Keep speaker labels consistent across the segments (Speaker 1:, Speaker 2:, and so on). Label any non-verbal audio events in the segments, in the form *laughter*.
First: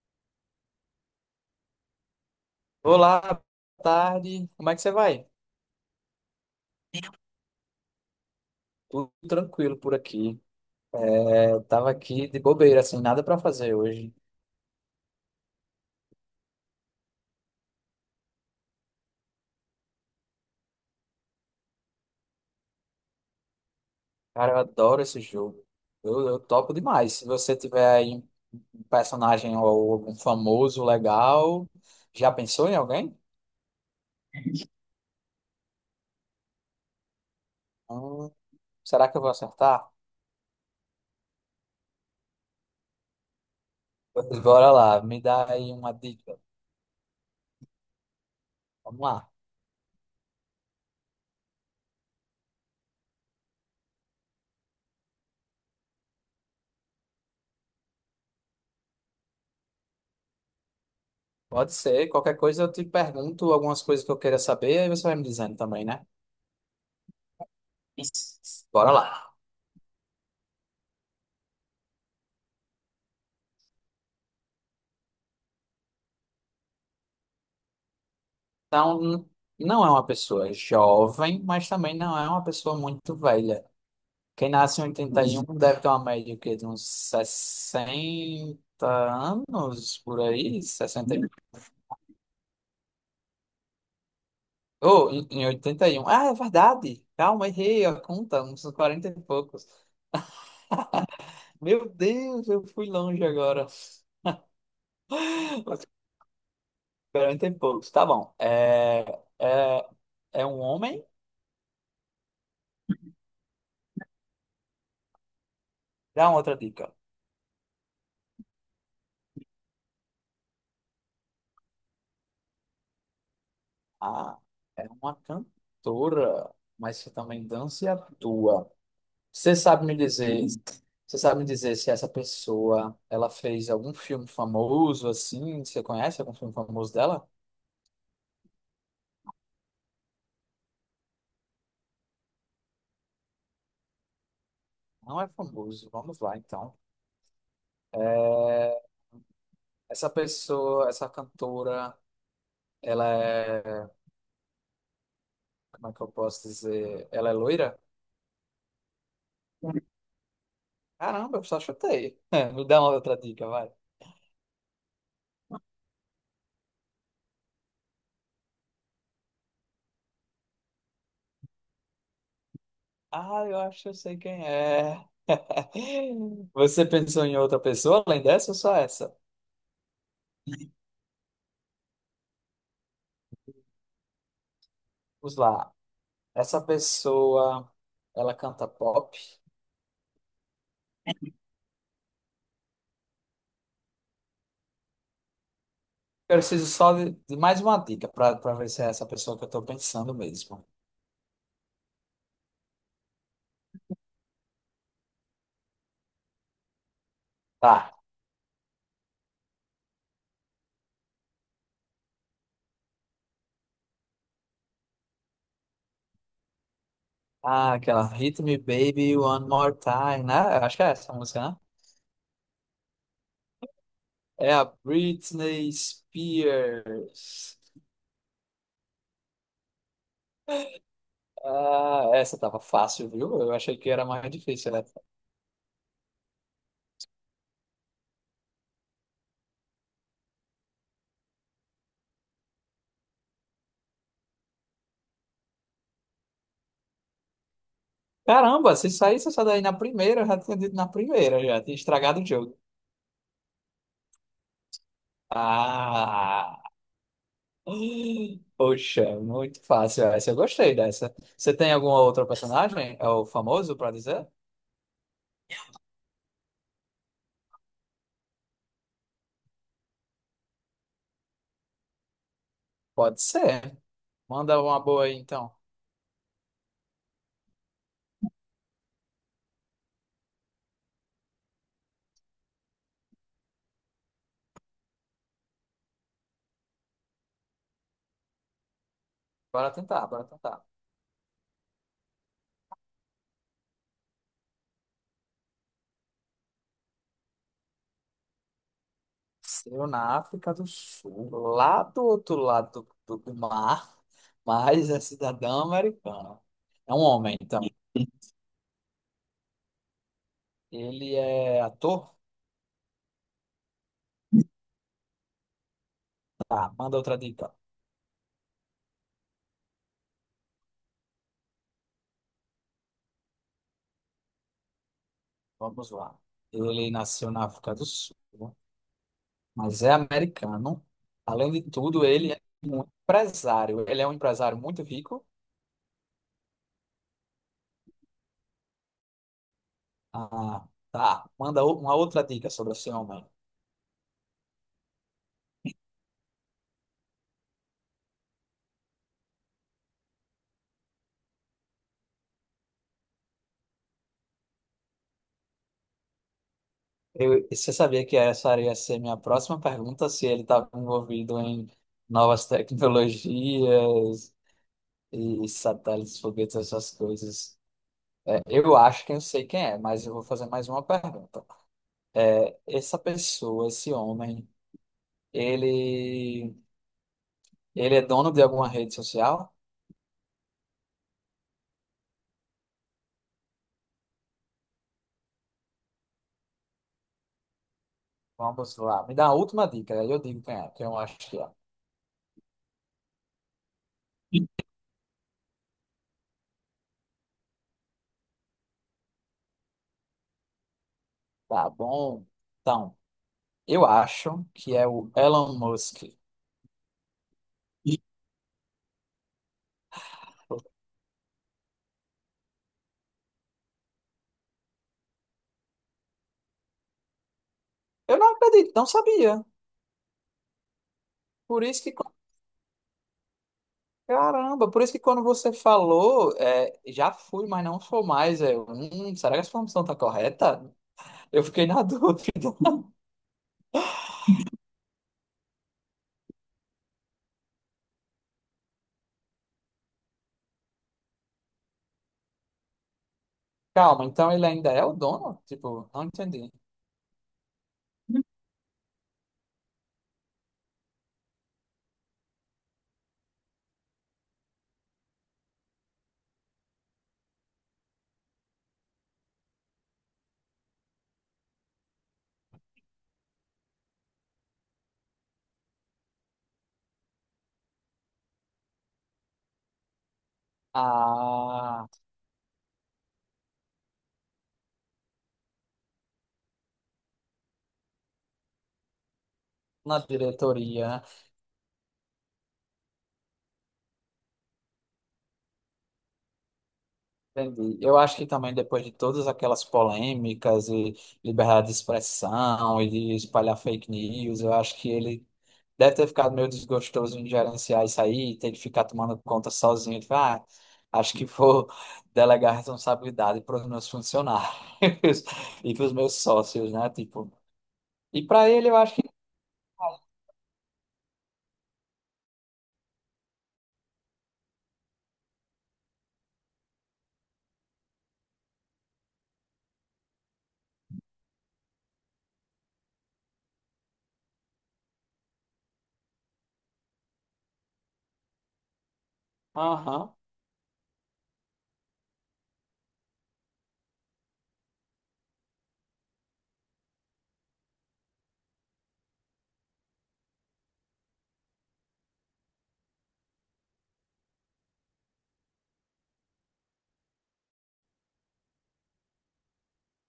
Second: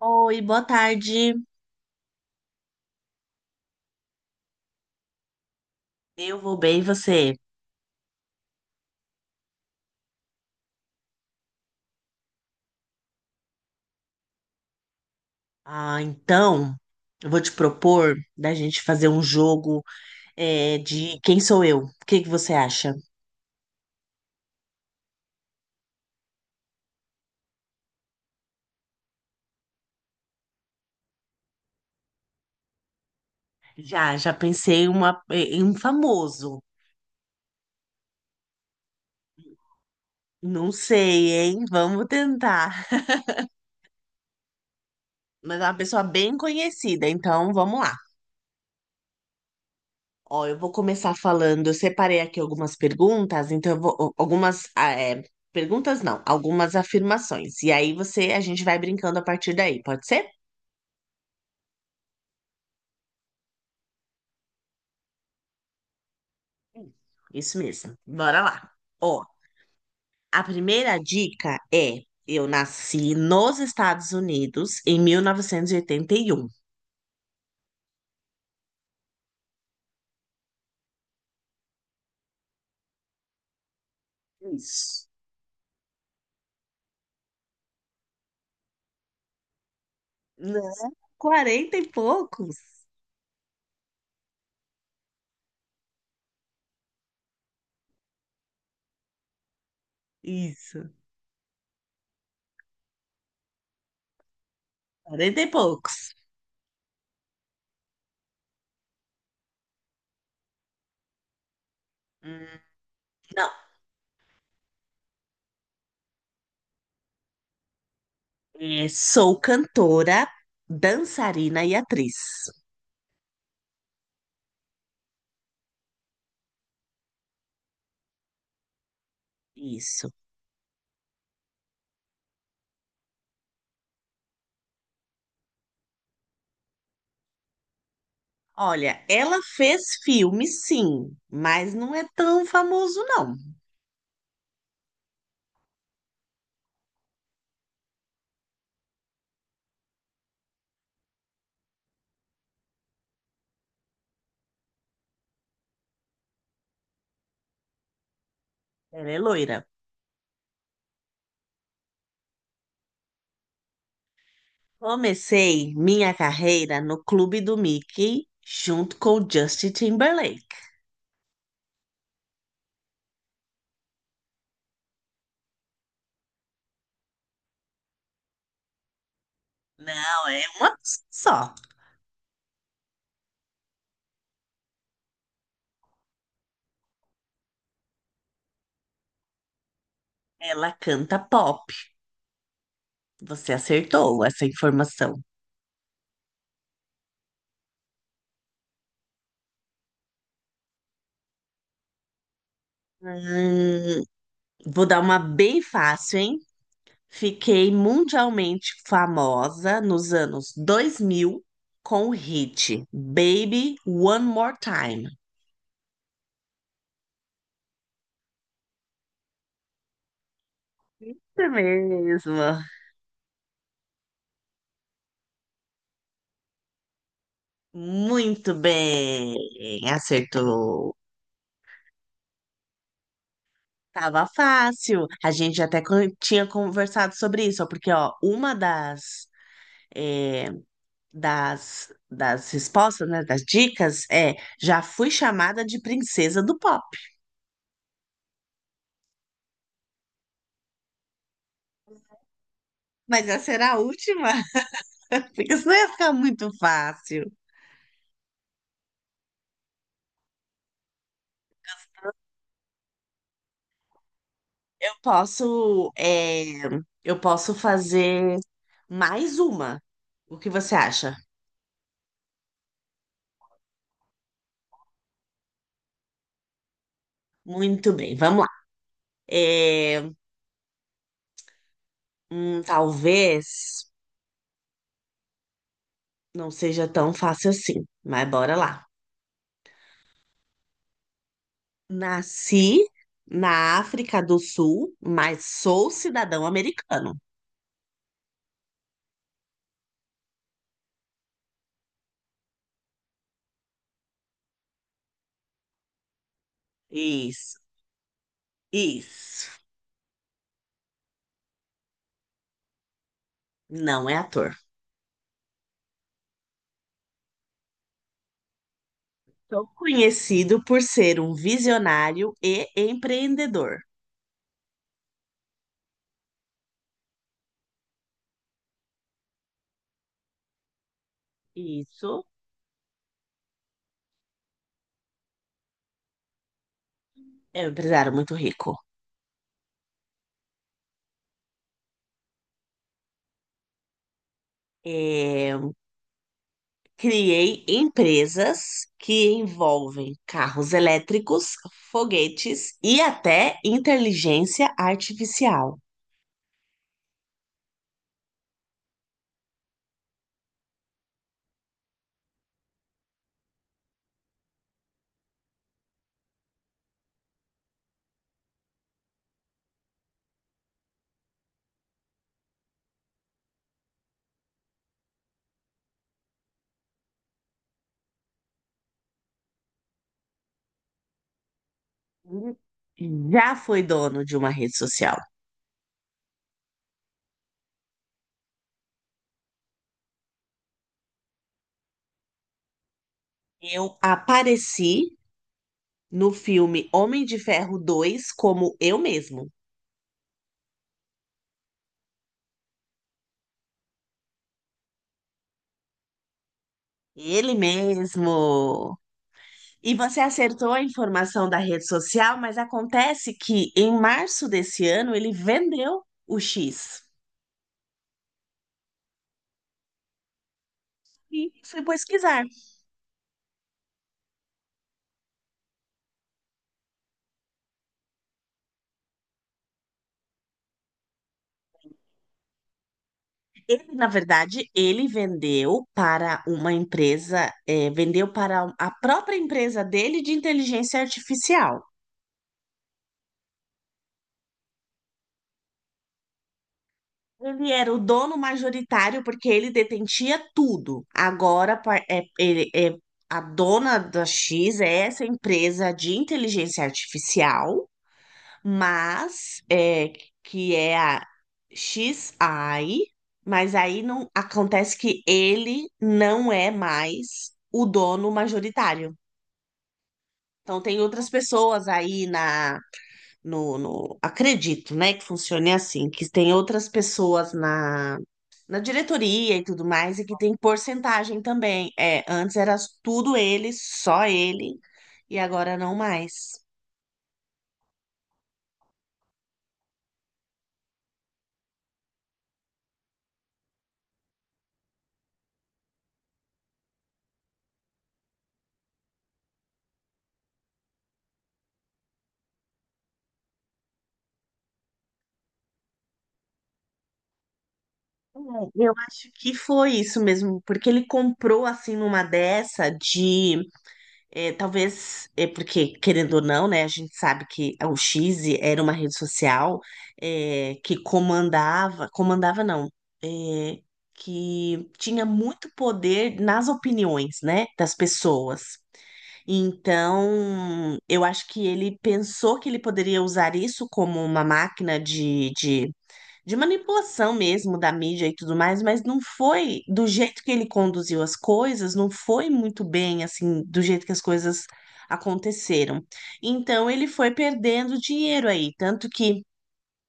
Speaker 1: Oi, boa tarde.
Speaker 2: Olá, boa tarde. Como é que você vai?
Speaker 1: Eu vou bem, e você?
Speaker 2: Tudo tranquilo por aqui. É, tava aqui de bobeira, assim, nada pra fazer hoje.
Speaker 1: Ah, então, eu vou te propor da gente fazer um jogo, de quem sou eu? O que que você acha?
Speaker 2: Cara, eu adoro esse jogo. Eu topo demais. Se você tiver aí um personagem ou algum famoso legal, já pensou em alguém?
Speaker 1: Já, pensei em um famoso.
Speaker 2: Hum, Será que eu vou acertar?
Speaker 1: Não sei, hein? Vamos tentar.
Speaker 2: Pois bora lá, me dá
Speaker 1: Mas é
Speaker 2: aí
Speaker 1: uma
Speaker 2: uma
Speaker 1: pessoa bem
Speaker 2: dica.
Speaker 1: conhecida, então vamos lá.
Speaker 2: Vamos lá.
Speaker 1: Ó, eu vou começar falando. Eu separei aqui algumas perguntas, então eu vou. Algumas. Perguntas não, algumas afirmações. E aí você, a gente vai brincando a partir daí, pode ser?
Speaker 2: Pode ser, qualquer coisa eu te pergunto algumas coisas que eu queira saber, aí você vai me dizendo também, né?
Speaker 1: Isso mesmo. Bora
Speaker 2: Isso.
Speaker 1: lá.
Speaker 2: Bora
Speaker 1: Ó,
Speaker 2: lá.
Speaker 1: a primeira dica é: eu nasci nos Estados Unidos em mil novecentos e oitenta e um.
Speaker 2: Então, não é uma pessoa jovem, mas também não é uma pessoa muito velha. Quem nasce em
Speaker 1: Isso.
Speaker 2: 81 deve ter uma média o quê, de uns 60 anos por
Speaker 1: Né?
Speaker 2: aí, 61.
Speaker 1: Quarenta e poucos.
Speaker 2: Oh, em 81. Ah, é verdade. Calma, errei a conta, uns 40 e poucos.
Speaker 1: Isso.
Speaker 2: Meu Deus, eu fui longe agora.
Speaker 1: Quarenta e
Speaker 2: *laughs* 40
Speaker 1: poucos.
Speaker 2: e poucos, tá bom. É, é um homem?
Speaker 1: Hum, Não.
Speaker 2: Dá uma outra dica.
Speaker 1: Sou cantora, dançarina e atriz.
Speaker 2: Ah, é uma cantora, mas que também dança e atua. Você sabe me
Speaker 1: Isso.
Speaker 2: dizer, você sabe me dizer se essa pessoa, ela fez algum filme famoso assim? Você conhece algum filme famoso dela?
Speaker 1: Olha, ela fez filme, sim, mas não é tão famoso, não.
Speaker 2: Não é famoso. Vamos lá, então. É, essa pessoa, essa cantora, ela é, como é que eu posso dizer? Ela é loira?
Speaker 1: Ela é loira.
Speaker 2: Caramba, eu só chutei. *laughs* Me dá uma outra dica, vai.
Speaker 1: Comecei minha carreira no Clube do Mickey junto com o Justin Timberlake.
Speaker 2: Ah, eu acho que eu sei quem é. *laughs* Você pensou em outra pessoa além dessa ou só essa?
Speaker 1: Não, é uma só.
Speaker 2: Vamos lá. Essa pessoa, ela canta pop.
Speaker 1: Ela canta pop. Você acertou essa informação.
Speaker 2: Eu preciso só de mais uma dica para ver se é essa pessoa que eu tô pensando mesmo.
Speaker 1: Hum, Vou dar uma bem fácil, hein? Fiquei
Speaker 2: Tá.
Speaker 1: mundialmente famosa nos anos 2000 com o hit Baby One More Time.
Speaker 2: Ah, aquela Hit Me Baby One More Time, né? Eu acho que é essa a
Speaker 1: Isso
Speaker 2: música, né?
Speaker 1: mesmo.
Speaker 2: É a Britney Spears.
Speaker 1: Muito bem, acertou.
Speaker 2: Ah, essa tava fácil, viu? Eu achei que era
Speaker 1: Tava
Speaker 2: mais difícil, né?
Speaker 1: fácil. A gente até tinha conversado sobre isso, ó, porque ó, uma é, das respostas, né, das dicas é já fui chamada de princesa do pop.
Speaker 2: Caramba, se saísse essa daí na primeira, eu já tinha dito na primeira, já tinha estragado o jogo.
Speaker 1: Mas essa era a última, *laughs* porque senão ia ficar muito
Speaker 2: Ah.
Speaker 1: fácil.
Speaker 2: Poxa, muito fácil essa. Eu gostei dessa. Você tem algum outro personagem? É o famoso pra dizer?
Speaker 1: Eu posso, é, eu posso fazer mais uma. O que você acha?
Speaker 2: Pode ser. Manda uma boa aí, então.
Speaker 1: Muito bem, vamos lá. É, Talvez não seja tão fácil assim, mas bora lá.
Speaker 2: Bora tentar, bora tentar.
Speaker 1: Nasci na África do Sul, mas sou cidadão americano.
Speaker 2: Eu na África do Sul, lá do outro lado do mar, mas é cidadão americano. É um homem,
Speaker 1: Isso,
Speaker 2: então.
Speaker 1: isso.
Speaker 2: Ele é ator?
Speaker 1: Não é ator.
Speaker 2: Tá, manda outra dica.
Speaker 1: Sou conhecido por ser um visionário e empreendedor.
Speaker 2: Vamos lá. Ele nasceu na África do Sul. Mas é americano. Além de tudo,
Speaker 1: Isso
Speaker 2: ele é um empresário. Ele é um empresário muito rico.
Speaker 1: é um empresário muito rico.
Speaker 2: Ah, tá. Manda uma outra dica sobre esse homem.
Speaker 1: É, Criei empresas que envolvem carros elétricos, foguetes e até inteligência artificial.
Speaker 2: Você sabia que essa iria ser minha próxima pergunta, se ele estava envolvido em novas tecnologias e satélites, foguetes, essas coisas. É, eu acho que eu sei quem é, mas eu vou fazer mais uma pergunta. Essa pessoa, esse homem, ele, ele é dono de alguma rede social?
Speaker 1: Já fui dono de uma rede social.
Speaker 2: Vamos lá. Me dá a última dica, aí eu digo quem é, quem eu acho que é.
Speaker 1: Eu apareci no filme Homem de Ferro 2 como eu mesmo.
Speaker 2: Tá bom. Então, eu acho que é o Elon Musk.
Speaker 1: Ele mesmo. E você acertou a informação da rede social, mas acontece que em março desse ano ele vendeu o X.
Speaker 2: Eu não acredito, não sabia.
Speaker 1: E
Speaker 2: Por
Speaker 1: fui
Speaker 2: isso que,
Speaker 1: pesquisar.
Speaker 2: caramba, por isso que quando você falou, é, já fui, mas não sou mais. Será que essa informação tá correta? Eu fiquei na *laughs* dúvida.
Speaker 1: Ele, na verdade, ele vendeu para uma empresa, vendeu para a própria empresa dele de inteligência artificial.
Speaker 2: Calma, então ele ainda é o dono? Tipo, não entendi.
Speaker 1: Ele era o dono majoritário porque ele detentia tudo. Agora a dona da X é essa empresa de inteligência artificial, mas é, que é a XI, mas aí não acontece que ele não é mais o dono majoritário. Então tem outras
Speaker 2: Ah,
Speaker 1: pessoas aí na no, no acredito, né, que funcione assim, que tem outras pessoas na diretoria e tudo
Speaker 2: na
Speaker 1: mais, e que tem
Speaker 2: diretoria.
Speaker 1: porcentagem também. Antes era tudo ele, só ele, e agora não mais.
Speaker 2: Entendi. Eu acho que também depois de todas aquelas polêmicas e liberdade de expressão e de espalhar fake news, eu acho que ele deve ter ficado meio desgostoso em gerenciar isso aí, ter que ficar tomando conta sozinho. Ele fala, ah, acho que vou *laughs* delegar responsabilidade para os meus funcionários *laughs* e para os meus sócios, né? Tipo, e para ele
Speaker 1: É,
Speaker 2: eu
Speaker 1: Eu
Speaker 2: acho que,
Speaker 1: acho que foi isso mesmo, porque ele comprou assim numa dessa de talvez é porque querendo ou não, né? A gente sabe que o X era uma rede social, que comandava, comandava não, é, que tinha muito poder nas opiniões, né, das pessoas.
Speaker 2: aham.
Speaker 1: Então, eu acho que ele pensou que ele poderia usar isso como uma máquina de manipulação mesmo da mídia e tudo mais, mas não foi do jeito que ele conduziu as coisas, não foi muito bem assim, do jeito que as coisas aconteceram. Então, ele foi perdendo dinheiro aí, tanto que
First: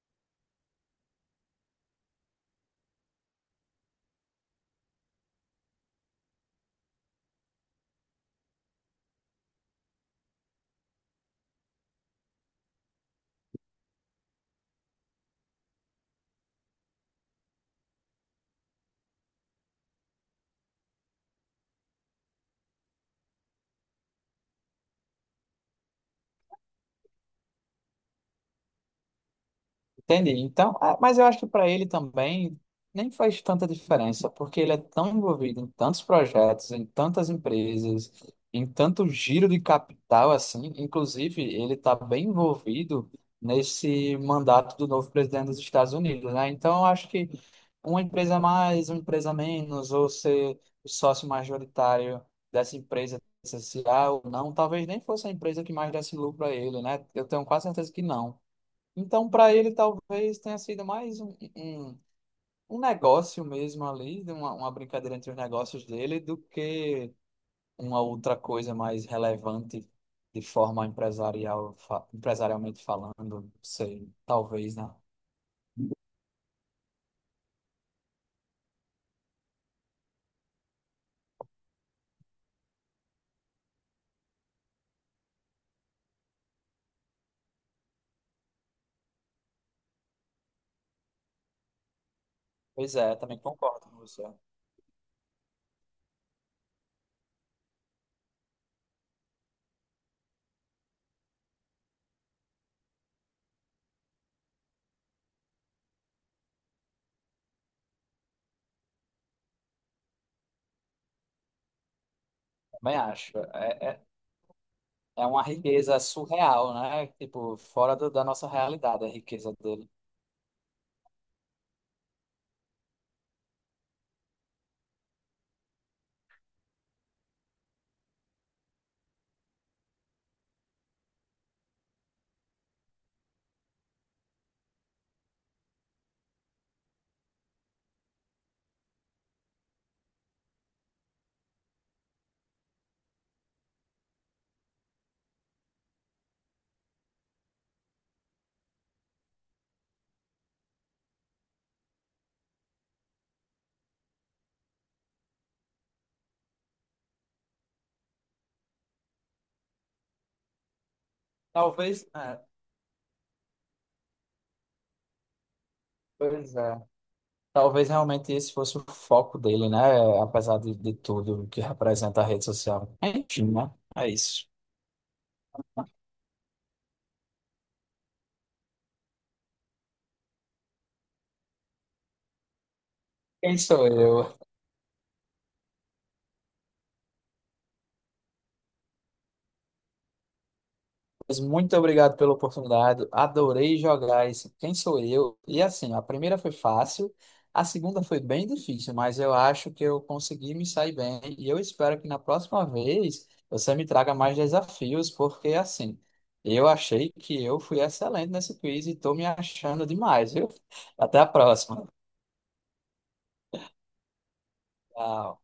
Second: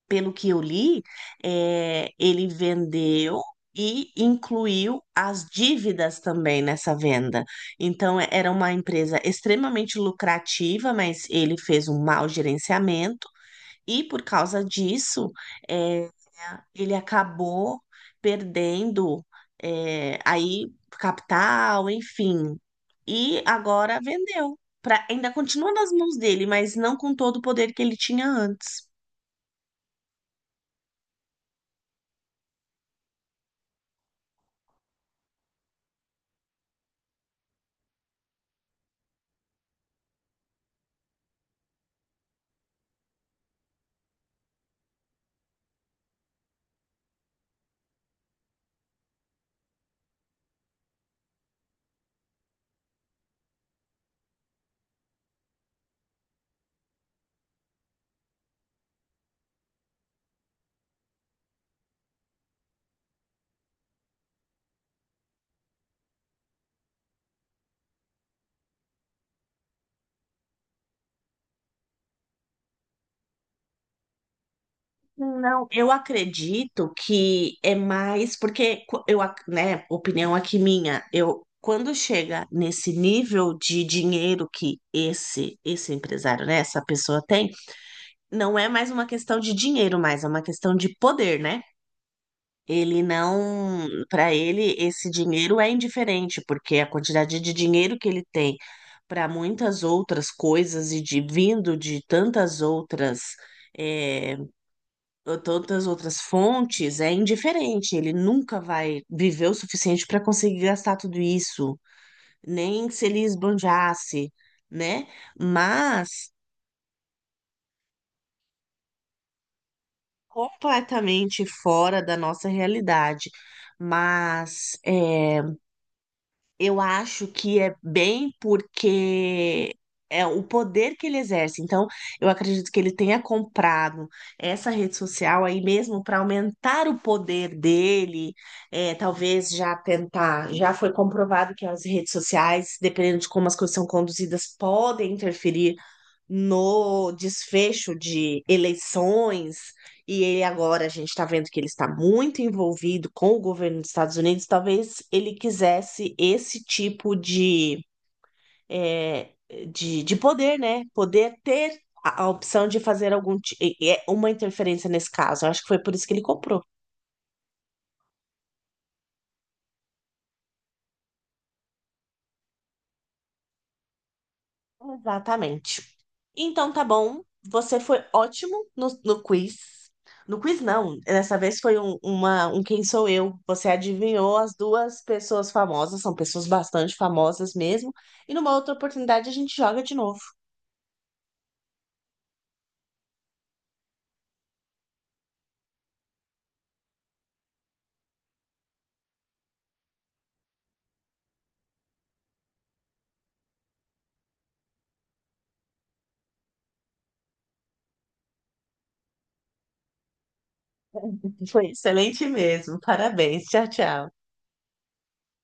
Speaker 1: pelo que eu li, ele vendeu e incluiu as dívidas também nessa venda. Então, era uma empresa extremamente lucrativa, mas ele fez um mau gerenciamento e, por causa disso, é, ele acabou perdendo aí capital, enfim, e agora vendeu. Pra, ainda continua nas mãos dele, mas não com todo o poder que ele tinha antes.
Speaker 2: Entendi. Então, ah, mas eu acho que para ele também nem faz tanta diferença, porque ele é tão envolvido em tantos projetos, em tantas empresas, em tanto giro de capital assim. Inclusive, ele está bem envolvido nesse mandato do novo presidente dos Estados Unidos, né? Então, eu acho que uma empresa a mais, uma empresa a menos, ou ser o sócio majoritário dessa empresa, se há ou não, talvez nem fosse a empresa que mais desse lucro a ele, né? Eu tenho quase certeza que não. Então, para ele, talvez tenha sido mais um, um negócio mesmo ali, de uma brincadeira entre os negócios dele, do que uma outra coisa mais relevante de forma empresarial, empresarialmente falando, não sei, talvez, né?
Speaker 1: Não, eu acredito que é mais porque né, opinião aqui minha, eu quando chega nesse nível de dinheiro que esse empresário, né, essa pessoa tem, não é mais uma questão de dinheiro, mas é uma questão de poder, né?
Speaker 2: Pois
Speaker 1: Ele
Speaker 2: é, também concordo
Speaker 1: não,
Speaker 2: com você.
Speaker 1: para ele esse dinheiro é indiferente, porque a quantidade de dinheiro que ele tem para muitas outras coisas e de vindo de tantas outras eh, tantas outras fontes, é indiferente. Ele nunca vai viver o suficiente para conseguir gastar tudo isso, nem
Speaker 2: Também
Speaker 1: se ele
Speaker 2: acho. É, é,
Speaker 1: esbanjasse, né?
Speaker 2: é uma riqueza
Speaker 1: Mas
Speaker 2: surreal, né? Tipo, fora da nossa realidade, a riqueza dele.
Speaker 1: completamente fora da nossa realidade. Mas é, Eu acho que é bem porque é o poder que ele exerce. Então, eu acredito que ele tenha comprado essa rede social aí mesmo para aumentar o poder dele. Talvez já tentar. Já foi comprovado que as redes sociais, dependendo de como as coisas são conduzidas, podem interferir no desfecho de eleições. E ele agora, a gente está vendo que ele está muito envolvido com o governo dos Estados Unidos. Talvez ele quisesse esse tipo é, de poder, né? Poder ter
Speaker 2: Talvez,
Speaker 1: a
Speaker 2: é,
Speaker 1: opção de fazer algum ti- e é uma interferência nesse caso. Eu acho que foi por isso que ele
Speaker 2: pois
Speaker 1: comprou.
Speaker 2: é. Talvez realmente esse fosse o foco dele, né? Apesar de tudo que representa a rede social. Enfim, né? É isso.
Speaker 1: Exatamente. Então tá bom, você foi ótimo no quiz. No quiz não, dessa vez foi um Quem Sou Eu.
Speaker 2: Quem
Speaker 1: Você
Speaker 2: sou eu?
Speaker 1: adivinhou as duas pessoas famosas, são pessoas bastante famosas mesmo. E numa outra oportunidade a gente joga de novo.
Speaker 2: Mas muito obrigado pela oportunidade. Adorei jogar esse Quem sou eu? E assim, a primeira foi fácil, a segunda foi bem difícil, mas eu acho que eu consegui me sair bem. E eu espero que na próxima vez você me traga mais desafios, porque assim, eu achei que eu fui excelente nesse quiz e estou me achando demais, viu? Até a
Speaker 1: Foi
Speaker 2: próxima.
Speaker 1: excelente mesmo, parabéns, tchau, tchau.
Speaker 2: Tchau.